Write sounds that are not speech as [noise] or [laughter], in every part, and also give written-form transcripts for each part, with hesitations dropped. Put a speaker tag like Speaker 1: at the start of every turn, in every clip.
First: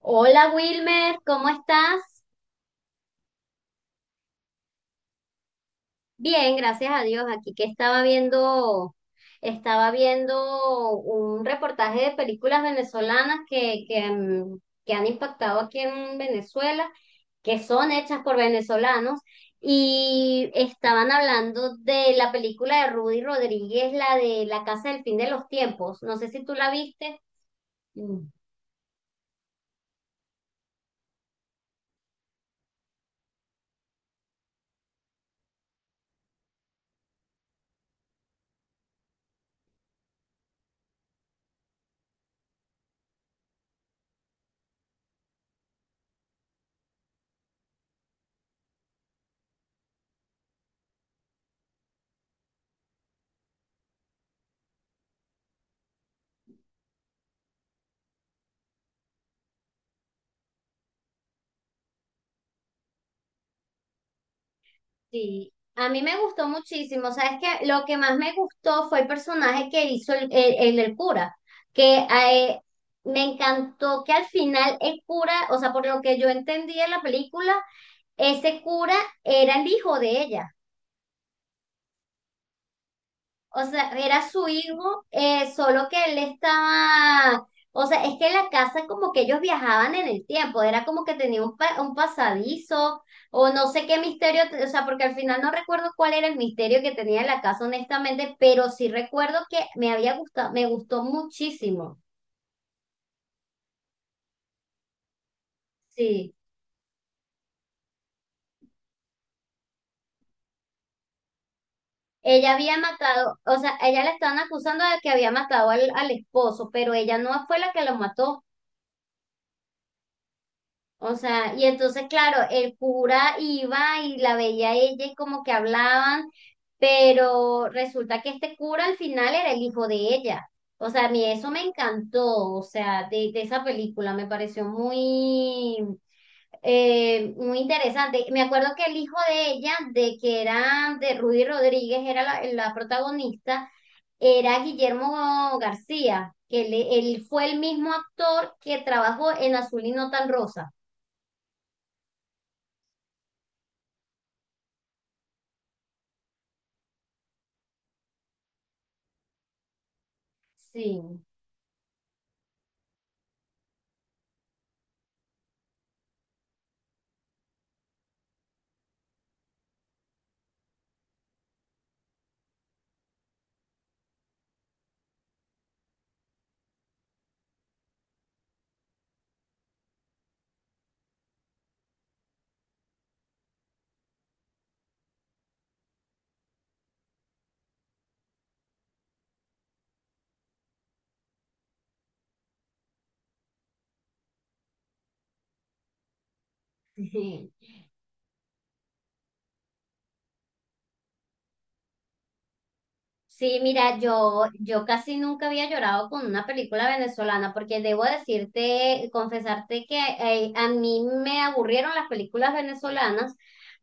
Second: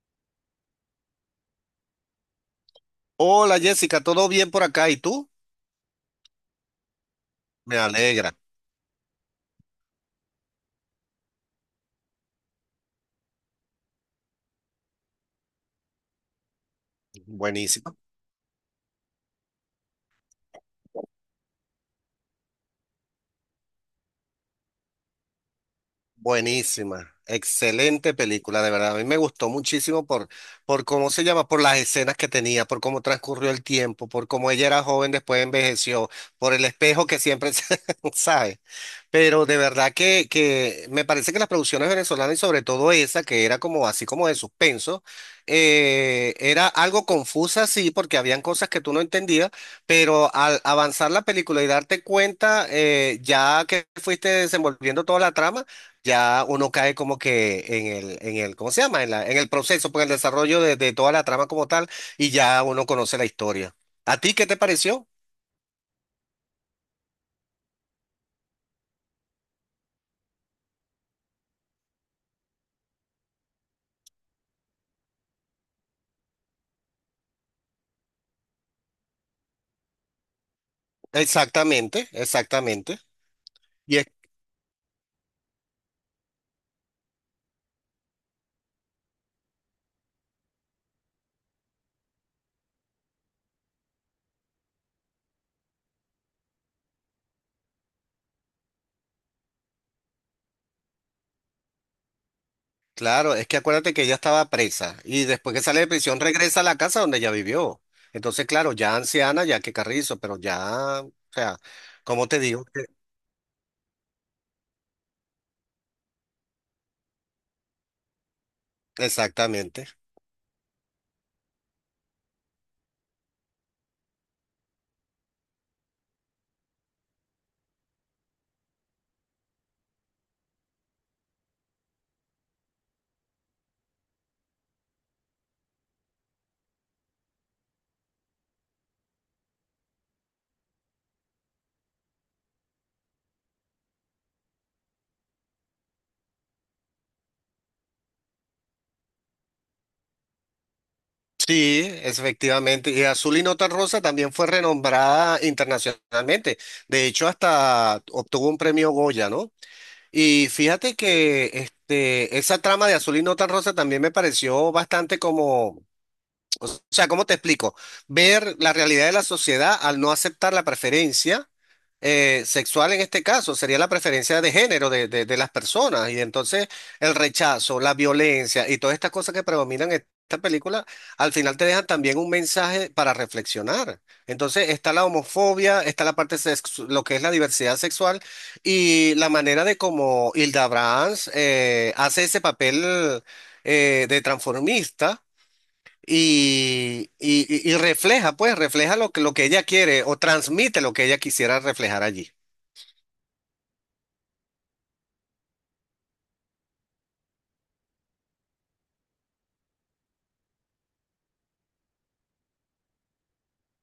Speaker 1: Hola Wilmer, ¿cómo estás?
Speaker 2: Hola Jessica, ¿todo bien por acá? ¿Y tú?
Speaker 1: Bien, gracias a Dios. Aquí que
Speaker 2: Me alegra.
Speaker 1: estaba viendo un reportaje de películas venezolanas que han impactado aquí en Venezuela, que son
Speaker 2: Buenísima.
Speaker 1: hechas por venezolanos, y estaban hablando de la película de Rudy Rodríguez, la de La Casa del Fin de los Tiempos. No sé si tú la
Speaker 2: Buenísima.
Speaker 1: viste.
Speaker 2: Excelente película, de verdad. A mí me gustó muchísimo por cómo se llama, por las escenas que tenía, por cómo transcurrió el tiempo, por cómo ella era joven, después envejeció, por el espejo que siempre se, [laughs] ¿sabes? Pero de verdad que me parece que las producciones venezolanas y sobre todo esa, que era como así como de suspenso, era algo confusa, sí, porque habían cosas que tú no entendías, pero al avanzar la película y darte cuenta, ya que fuiste desenvolviendo toda la trama, ya uno cae como que ¿cómo se llama? En el proceso, pues el desarrollo de toda la trama como tal, y ya uno conoce la historia. ¿A ti qué te pareció?
Speaker 1: Sí, a mí me gustó muchísimo. Sabes que lo que más me gustó fue el personaje que hizo el del cura, que me encantó que al final el cura, o sea, por lo que yo entendí en la película, ese cura era el hijo de ella.
Speaker 2: Exactamente, exactamente.
Speaker 1: O sea,
Speaker 2: Y
Speaker 1: era su hijo, solo que él estaba, o sea, es que la casa como que ellos viajaban en el tiempo, era como que tenía un, un pasadizo o no sé qué misterio, o sea, porque al final no recuerdo cuál era el misterio que tenía la casa honestamente, pero sí recuerdo que me había gustado, me gustó muchísimo.
Speaker 2: claro, es que acuérdate que ella estaba presa y después que sale de prisión
Speaker 1: Sí,
Speaker 2: regresa a la casa donde ella vivió. Entonces, claro, ya anciana, ya que Carrizo, pero ya, o sea, ¿cómo te
Speaker 1: ella
Speaker 2: digo?
Speaker 1: había
Speaker 2: Que-
Speaker 1: matado, o sea, ella la estaban acusando de que había matado al esposo, pero ella no fue la que lo mató.
Speaker 2: Exactamente.
Speaker 1: O sea, y entonces, claro, el cura iba y la veía a ella y como que hablaban, pero resulta que este cura al final era el hijo de ella. O sea, a mí eso me encantó, o sea, de esa película me pareció muy, muy interesante. Me acuerdo que el hijo de ella, de que era de Rudy Rodríguez, era la protagonista, era Guillermo García, que él fue el mismo actor que trabajó en Azul y no tan rosa.
Speaker 2: Sí, es efectivamente. Y Azul y Nota Rosa también fue renombrada internacionalmente. De hecho, hasta obtuvo un premio Goya, ¿no? Y fíjate
Speaker 1: Sí.
Speaker 2: que este, esa trama de Azul y Nota Rosa también me pareció bastante como... O sea, ¿cómo te explico? Ver la realidad de la sociedad al no aceptar la preferencia sexual en este caso, sería la preferencia de género de las personas. Y entonces el rechazo, la violencia y todas estas cosas que predominan en esta película, al final te dejan también un mensaje para reflexionar. Entonces está la homofobia, está la parte lo que es la diversidad sexual y la manera de cómo Hilda Brahms hace ese papel de transformista y
Speaker 1: [laughs]
Speaker 2: refleja, pues, refleja lo que ella quiere o transmite lo que ella quisiera reflejar allí.
Speaker 1: Sí, mira, yo casi nunca había llorado con una película venezolana porque debo decirte, confesarte que a mí me aburrieron las películas venezolanas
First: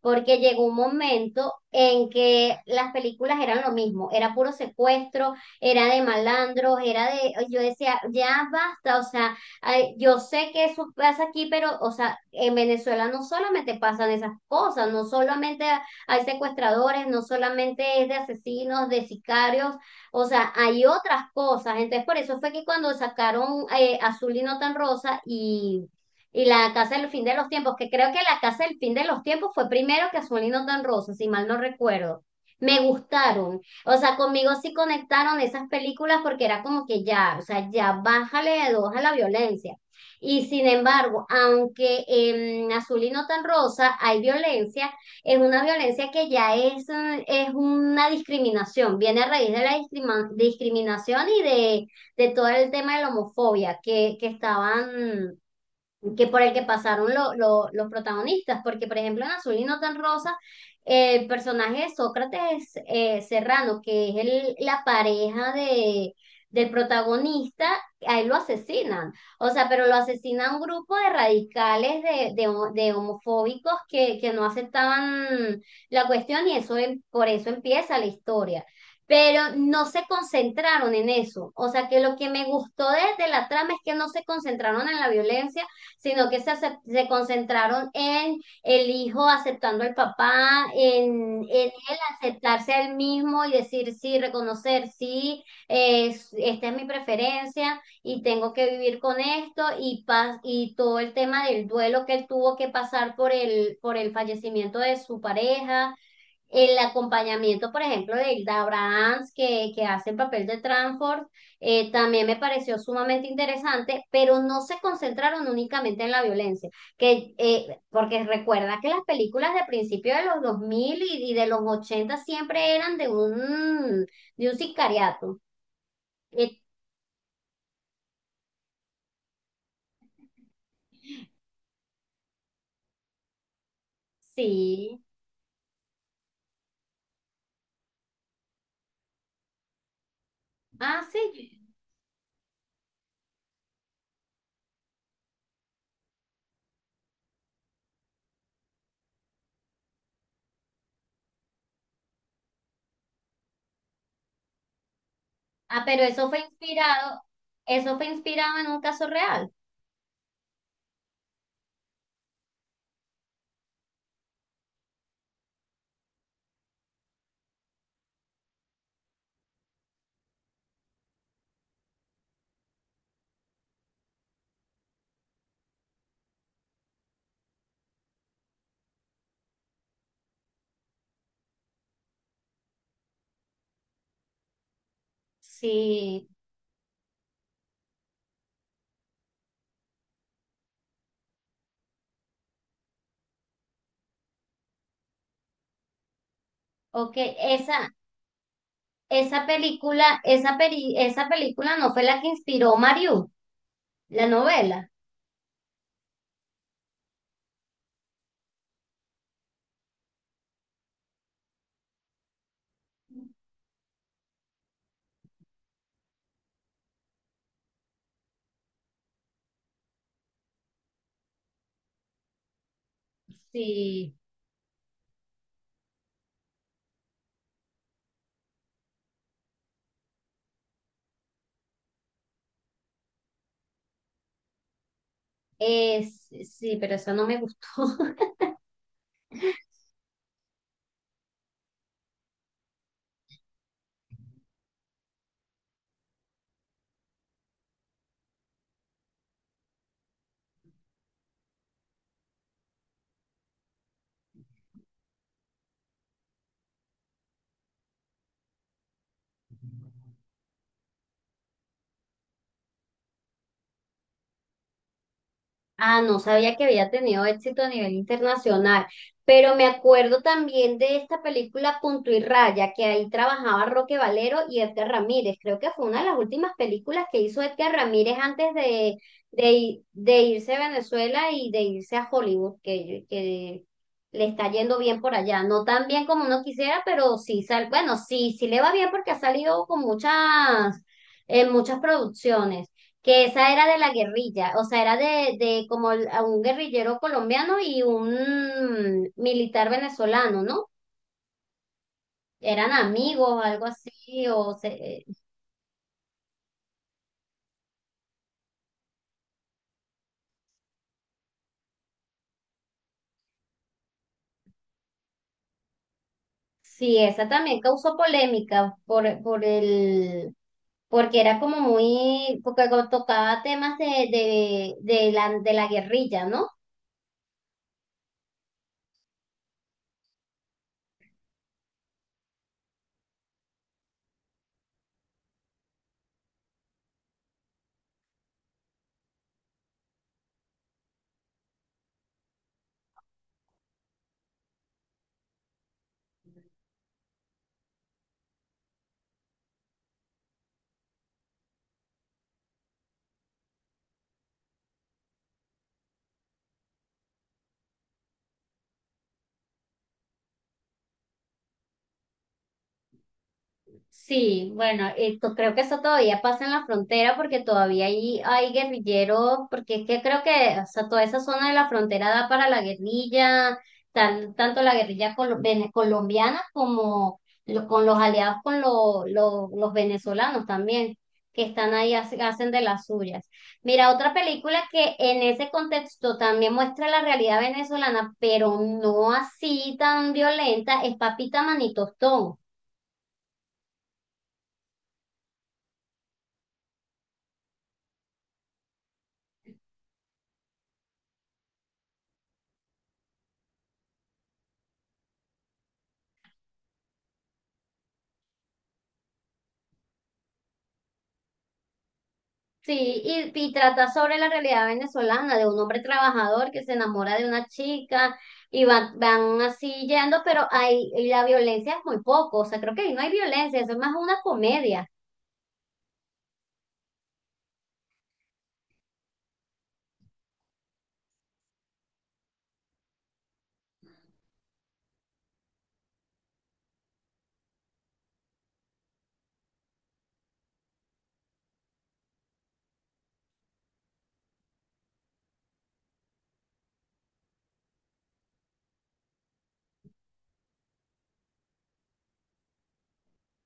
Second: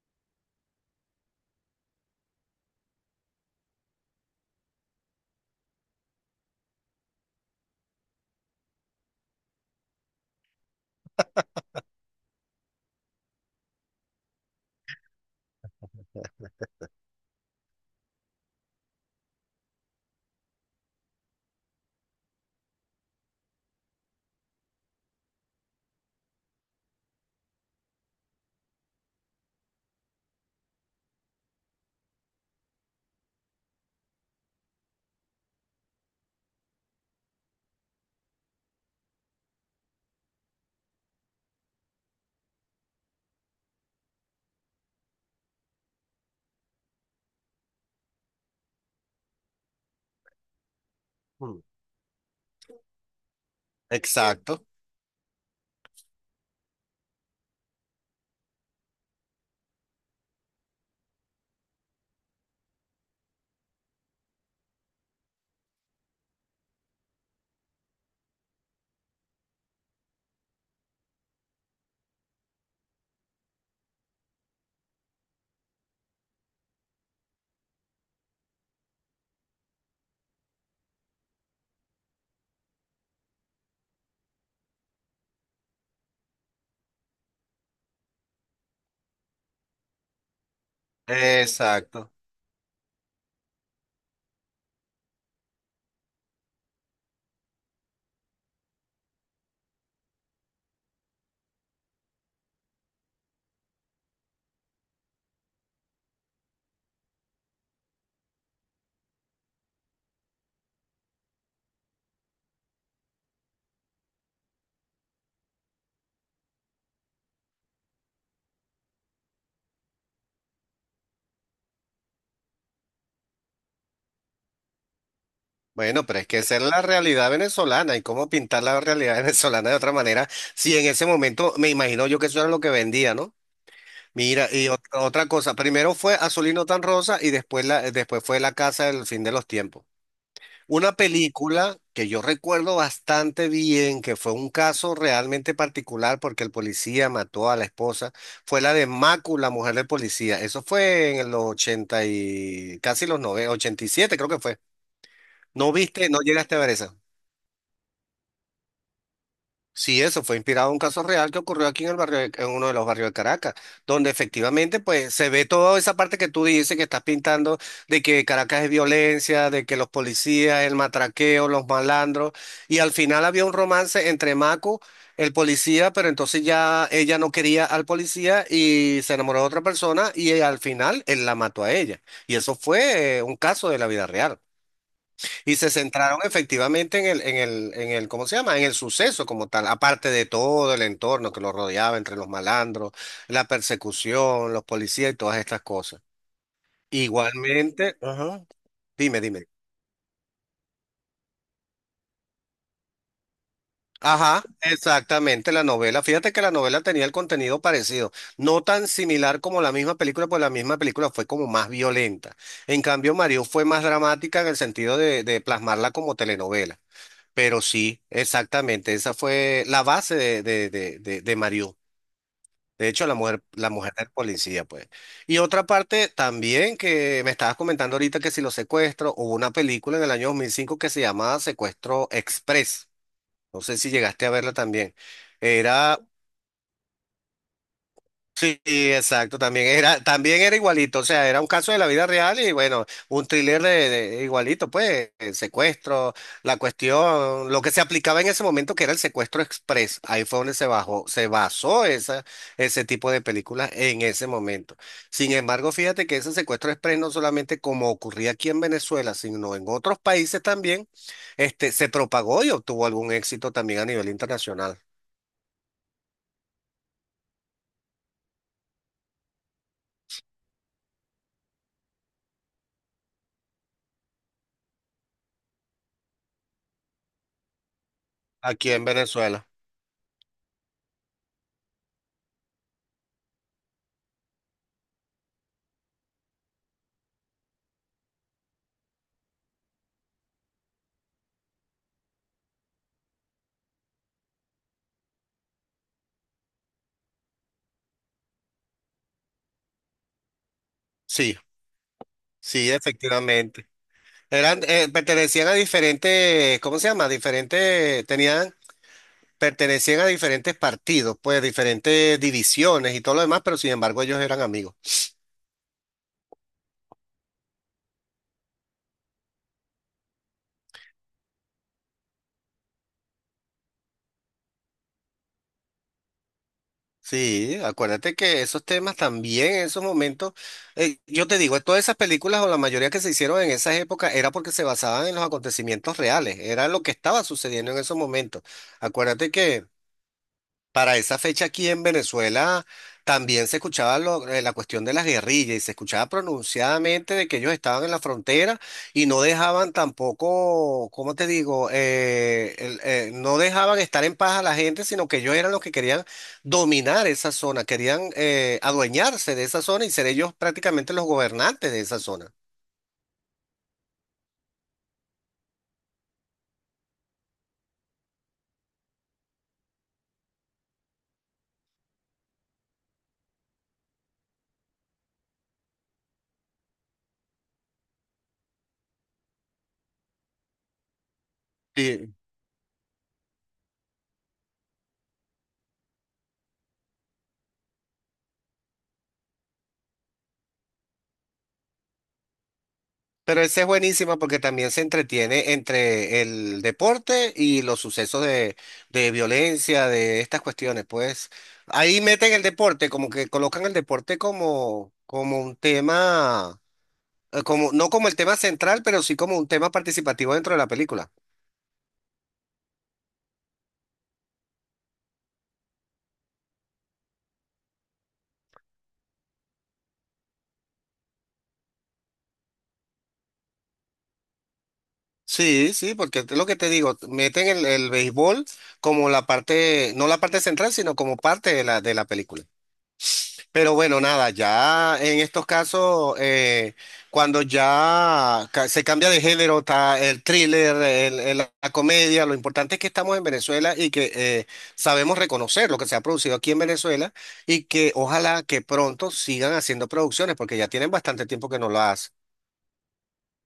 Speaker 1: porque llegó un momento en que las películas eran lo mismo, era puro secuestro, era de malandros, era de, yo decía, ya basta, o sea, ay, yo sé que eso pasa aquí, pero, o sea, en Venezuela no solamente pasan esas cosas, no solamente hay secuestradores, no solamente es de asesinos, de sicarios, o sea, hay otras cosas. Entonces, por eso fue que cuando sacaron Azul y no tan rosa y La Casa del Fin de los Tiempos, que creo que La Casa del Fin de los Tiempos fue primero que Azul y no tan rosa, si mal no recuerdo. Me gustaron, o sea, conmigo sí conectaron esas películas porque era como que ya, o sea, ya bájale de dos a la violencia. Y sin embargo, aunque en Azul y no tan rosa hay violencia, es una violencia que ya es una discriminación, viene a raíz de la discriminación y
Speaker 2: Mm.
Speaker 1: de todo el tema de la homofobia que
Speaker 2: Exacto,
Speaker 1: estaban, que por el que pasaron los protagonistas, porque por ejemplo en Azul y no tan rosa, el personaje de Sócrates Serrano, que es la pareja del protagonista, a él lo asesinan, o sea, pero lo asesina un grupo de radicales, de homofóbicos que no aceptaban la cuestión, y eso por eso empieza la historia. Pero no se concentraron en eso. O sea que lo que me gustó de la trama es que no se concentraron en la violencia, sino que se concentraron en el hijo aceptando al papá, en él
Speaker 2: exacto.
Speaker 1: aceptarse a él mismo y decir sí, reconocer sí, esta es mi preferencia y tengo que vivir con esto, y todo el tema del duelo que él tuvo que pasar por por el fallecimiento de su pareja, el acompañamiento, por ejemplo, de Hilda Abrahams, que hace el papel de Tranford, también me pareció sumamente interesante, pero no se concentraron únicamente en la violencia, porque recuerda que las películas de principio de los 2000 y de los 80 siempre eran de un sicariato.
Speaker 2: Bueno, pero es que esa
Speaker 1: Eh,
Speaker 2: es la realidad venezolana y cómo pintar la realidad [laughs] venezolana de otra manera, si en ese momento me imagino yo que eso era lo que vendía, ¿no? Mira, y
Speaker 1: sí.
Speaker 2: otra cosa, primero fue Azulino tan rosa y después fue La Casa del Fin de los Tiempos. Una
Speaker 1: Ah, sí.
Speaker 2: película que yo recuerdo bastante bien, que fue un caso realmente particular porque el policía mató a la esposa, fue la de Macu, la mujer del policía. Eso fue en los 80 y casi los 90, ochenta y siete creo que fue. ¿No
Speaker 1: Ah, pero
Speaker 2: viste, no llegaste a ver esa?
Speaker 1: eso fue inspirado en un caso real.
Speaker 2: Sí, eso fue inspirado en un caso real que ocurrió aquí en el barrio, en uno de los barrios de Caracas, donde efectivamente pues se ve toda esa parte que tú dices que estás pintando de que Caracas es violencia, de que los policías, el matraqueo, los malandros, y al final había un romance entre Maco, el policía, pero entonces ya ella no quería al policía y se enamoró de otra persona y al final él la mató a ella. Y eso fue un caso de la vida real. Y se centraron
Speaker 1: Sí,
Speaker 2: efectivamente ¿cómo se llama? En el suceso como tal, aparte de todo el entorno que lo rodeaba entre los malandros, la persecución, los policías y todas estas cosas.
Speaker 1: ok. esa,
Speaker 2: Igualmente, ajá. Dime,
Speaker 1: Esa
Speaker 2: dime.
Speaker 1: película, esa peri- esa película no fue la que inspiró Mario, la
Speaker 2: Ajá,
Speaker 1: novela.
Speaker 2: exactamente, la novela. Fíjate que la novela tenía el contenido parecido, no tan similar como la misma película, pues la misma película fue como más violenta. En cambio, Mario fue más dramática en el sentido de plasmarla como telenovela. Pero sí, exactamente, esa fue la base de Mariú. De hecho, la mujer del
Speaker 1: Sí.
Speaker 2: policía, pues. Y otra parte también que me estabas comentando ahorita que si los secuestros, hubo una película en el año 2005 que se llamaba Secuestro Express. No sé si llegaste a verla también. Era...
Speaker 1: Es, sí, pero esa no me gustó. [laughs]
Speaker 2: Sí, exacto, también era igualito, o sea, era un caso de la vida real y bueno, un thriller igualito, pues, el secuestro, la cuestión, lo que se aplicaba en ese momento que era el secuestro express, ahí fue donde se bajó, se basó esa, ese tipo de películas en ese momento. Sin embargo, fíjate que ese secuestro express no solamente como ocurría aquí en Venezuela, sino en otros países también, se propagó y obtuvo algún éxito también a nivel internacional,
Speaker 1: Ah, no sabía que había tenido éxito a nivel internacional, pero me acuerdo también de esta película Punto y Raya, que ahí trabajaba Roque Valero y Edgar Ramírez. Creo que fue una de las últimas películas que hizo Edgar Ramírez antes
Speaker 2: aquí en
Speaker 1: de,
Speaker 2: Venezuela.
Speaker 1: de irse a Venezuela y de irse a Hollywood, que le está yendo bien por allá. No tan bien como uno quisiera, pero sí, bueno, sí, sí le va bien porque ha salido en muchas producciones, que esa era de la guerrilla, o sea, era a un guerrillero colombiano y un militar venezolano, ¿no?
Speaker 2: Sí,
Speaker 1: Eran
Speaker 2: sí,
Speaker 1: amigos, algo
Speaker 2: efectivamente.
Speaker 1: así,
Speaker 2: Pertenecían a diferentes, ¿cómo se llama? Pertenecían a diferentes partidos, pues diferentes divisiones y todo lo demás, pero sin embargo ellos eran amigos.
Speaker 1: sí, esa también causó polémica porque era como muy, porque co- tocaba temas de la guerrilla, ¿no?
Speaker 2: Sí, acuérdate que esos temas también en esos momentos, yo te digo, todas esas películas o la mayoría que se hicieron en esas épocas era porque se basaban en los acontecimientos reales, era lo que estaba sucediendo en esos momentos. Acuérdate que. Para esa fecha aquí en Venezuela también se escuchaba la cuestión de las guerrillas y se escuchaba pronunciadamente de que ellos estaban en la frontera y no dejaban tampoco, ¿cómo te digo? No dejaban estar en paz a la gente, sino que ellos eran los que querían dominar esa zona, querían adueñarse de esa zona y ser ellos prácticamente los gobernantes de esa zona.
Speaker 1: Sí, bueno, esto, creo que eso todavía pasa en la frontera porque todavía ahí hay guerrilleros, porque es que creo que, o sea, toda esa zona de la frontera da para la guerrilla, tanto la guerrilla colombiana como con los aliados con los venezolanos también, que están ahí,
Speaker 2: Sí.
Speaker 1: hacen de las suyas. Mira, otra película que en ese contexto también muestra la realidad venezolana, pero no así tan violenta, es Papita Manitostón.
Speaker 2: Pero esa es buenísima porque también se entretiene entre el deporte y los sucesos de violencia, de estas cuestiones. Pues ahí meten el deporte, como que colocan el deporte como, como un tema, no como el tema central, pero sí como un tema participativo dentro de la película.
Speaker 1: Sí, y trata sobre la realidad venezolana, de un hombre trabajador que se enamora de una chica y van así yendo, pero y la violencia es muy poco, o sea, creo que ahí no hay violencia, eso es más una comedia.
Speaker 2: Sí, sí, porque es lo que te digo, meten el béisbol como la parte, no la parte central, sino como parte de la película. Pero bueno, nada, ya en estos casos, cuando ya se cambia de género, está el thriller, la comedia, lo importante es que estamos en Venezuela y que sabemos reconocer lo que se ha producido aquí en Venezuela y que ojalá que pronto sigan haciendo producciones, porque ya tienen bastante tiempo que no lo hacen.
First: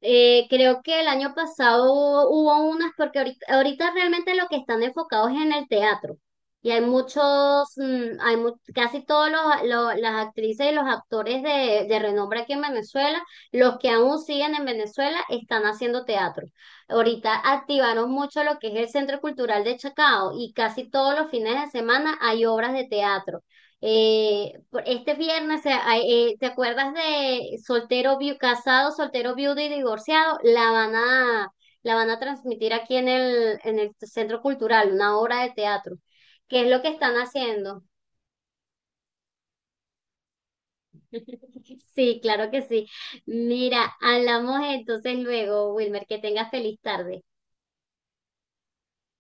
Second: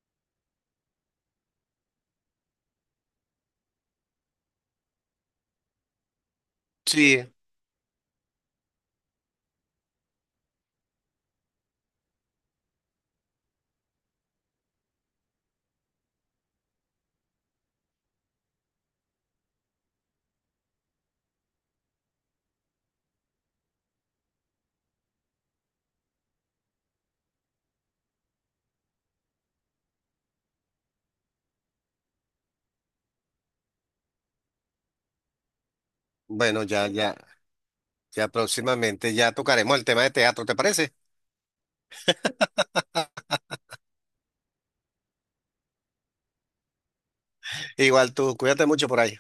Speaker 1: Creo que el año pasado hubo unas, porque ahorita, ahorita realmente lo que están enfocados es en el teatro, y hay
Speaker 2: Sí.
Speaker 1: muchos, mm, hay mu- casi todos las actrices y los actores de renombre aquí en Venezuela, los que aún siguen en Venezuela están haciendo teatro. Ahorita activaron mucho lo que es el Centro Cultural de Chacao y casi todos los fines de semana hay obras de teatro. Este viernes, ¿te acuerdas de Casado, Soltero Viudo y Divorciado? La van a transmitir aquí en el Centro Cultural, una obra de teatro. ¿Qué
Speaker 2: Bueno,
Speaker 1: es lo que
Speaker 2: ya,
Speaker 1: están
Speaker 2: ya,
Speaker 1: haciendo?
Speaker 2: ya, próximamente ya tocaremos el tema de teatro, ¿te parece?
Speaker 1: [laughs] Sí, claro que sí. Mira, hablamos entonces luego, Wilmer, que tengas feliz tarde.
Speaker 2: Igual tú, cuídate mucho por ahí.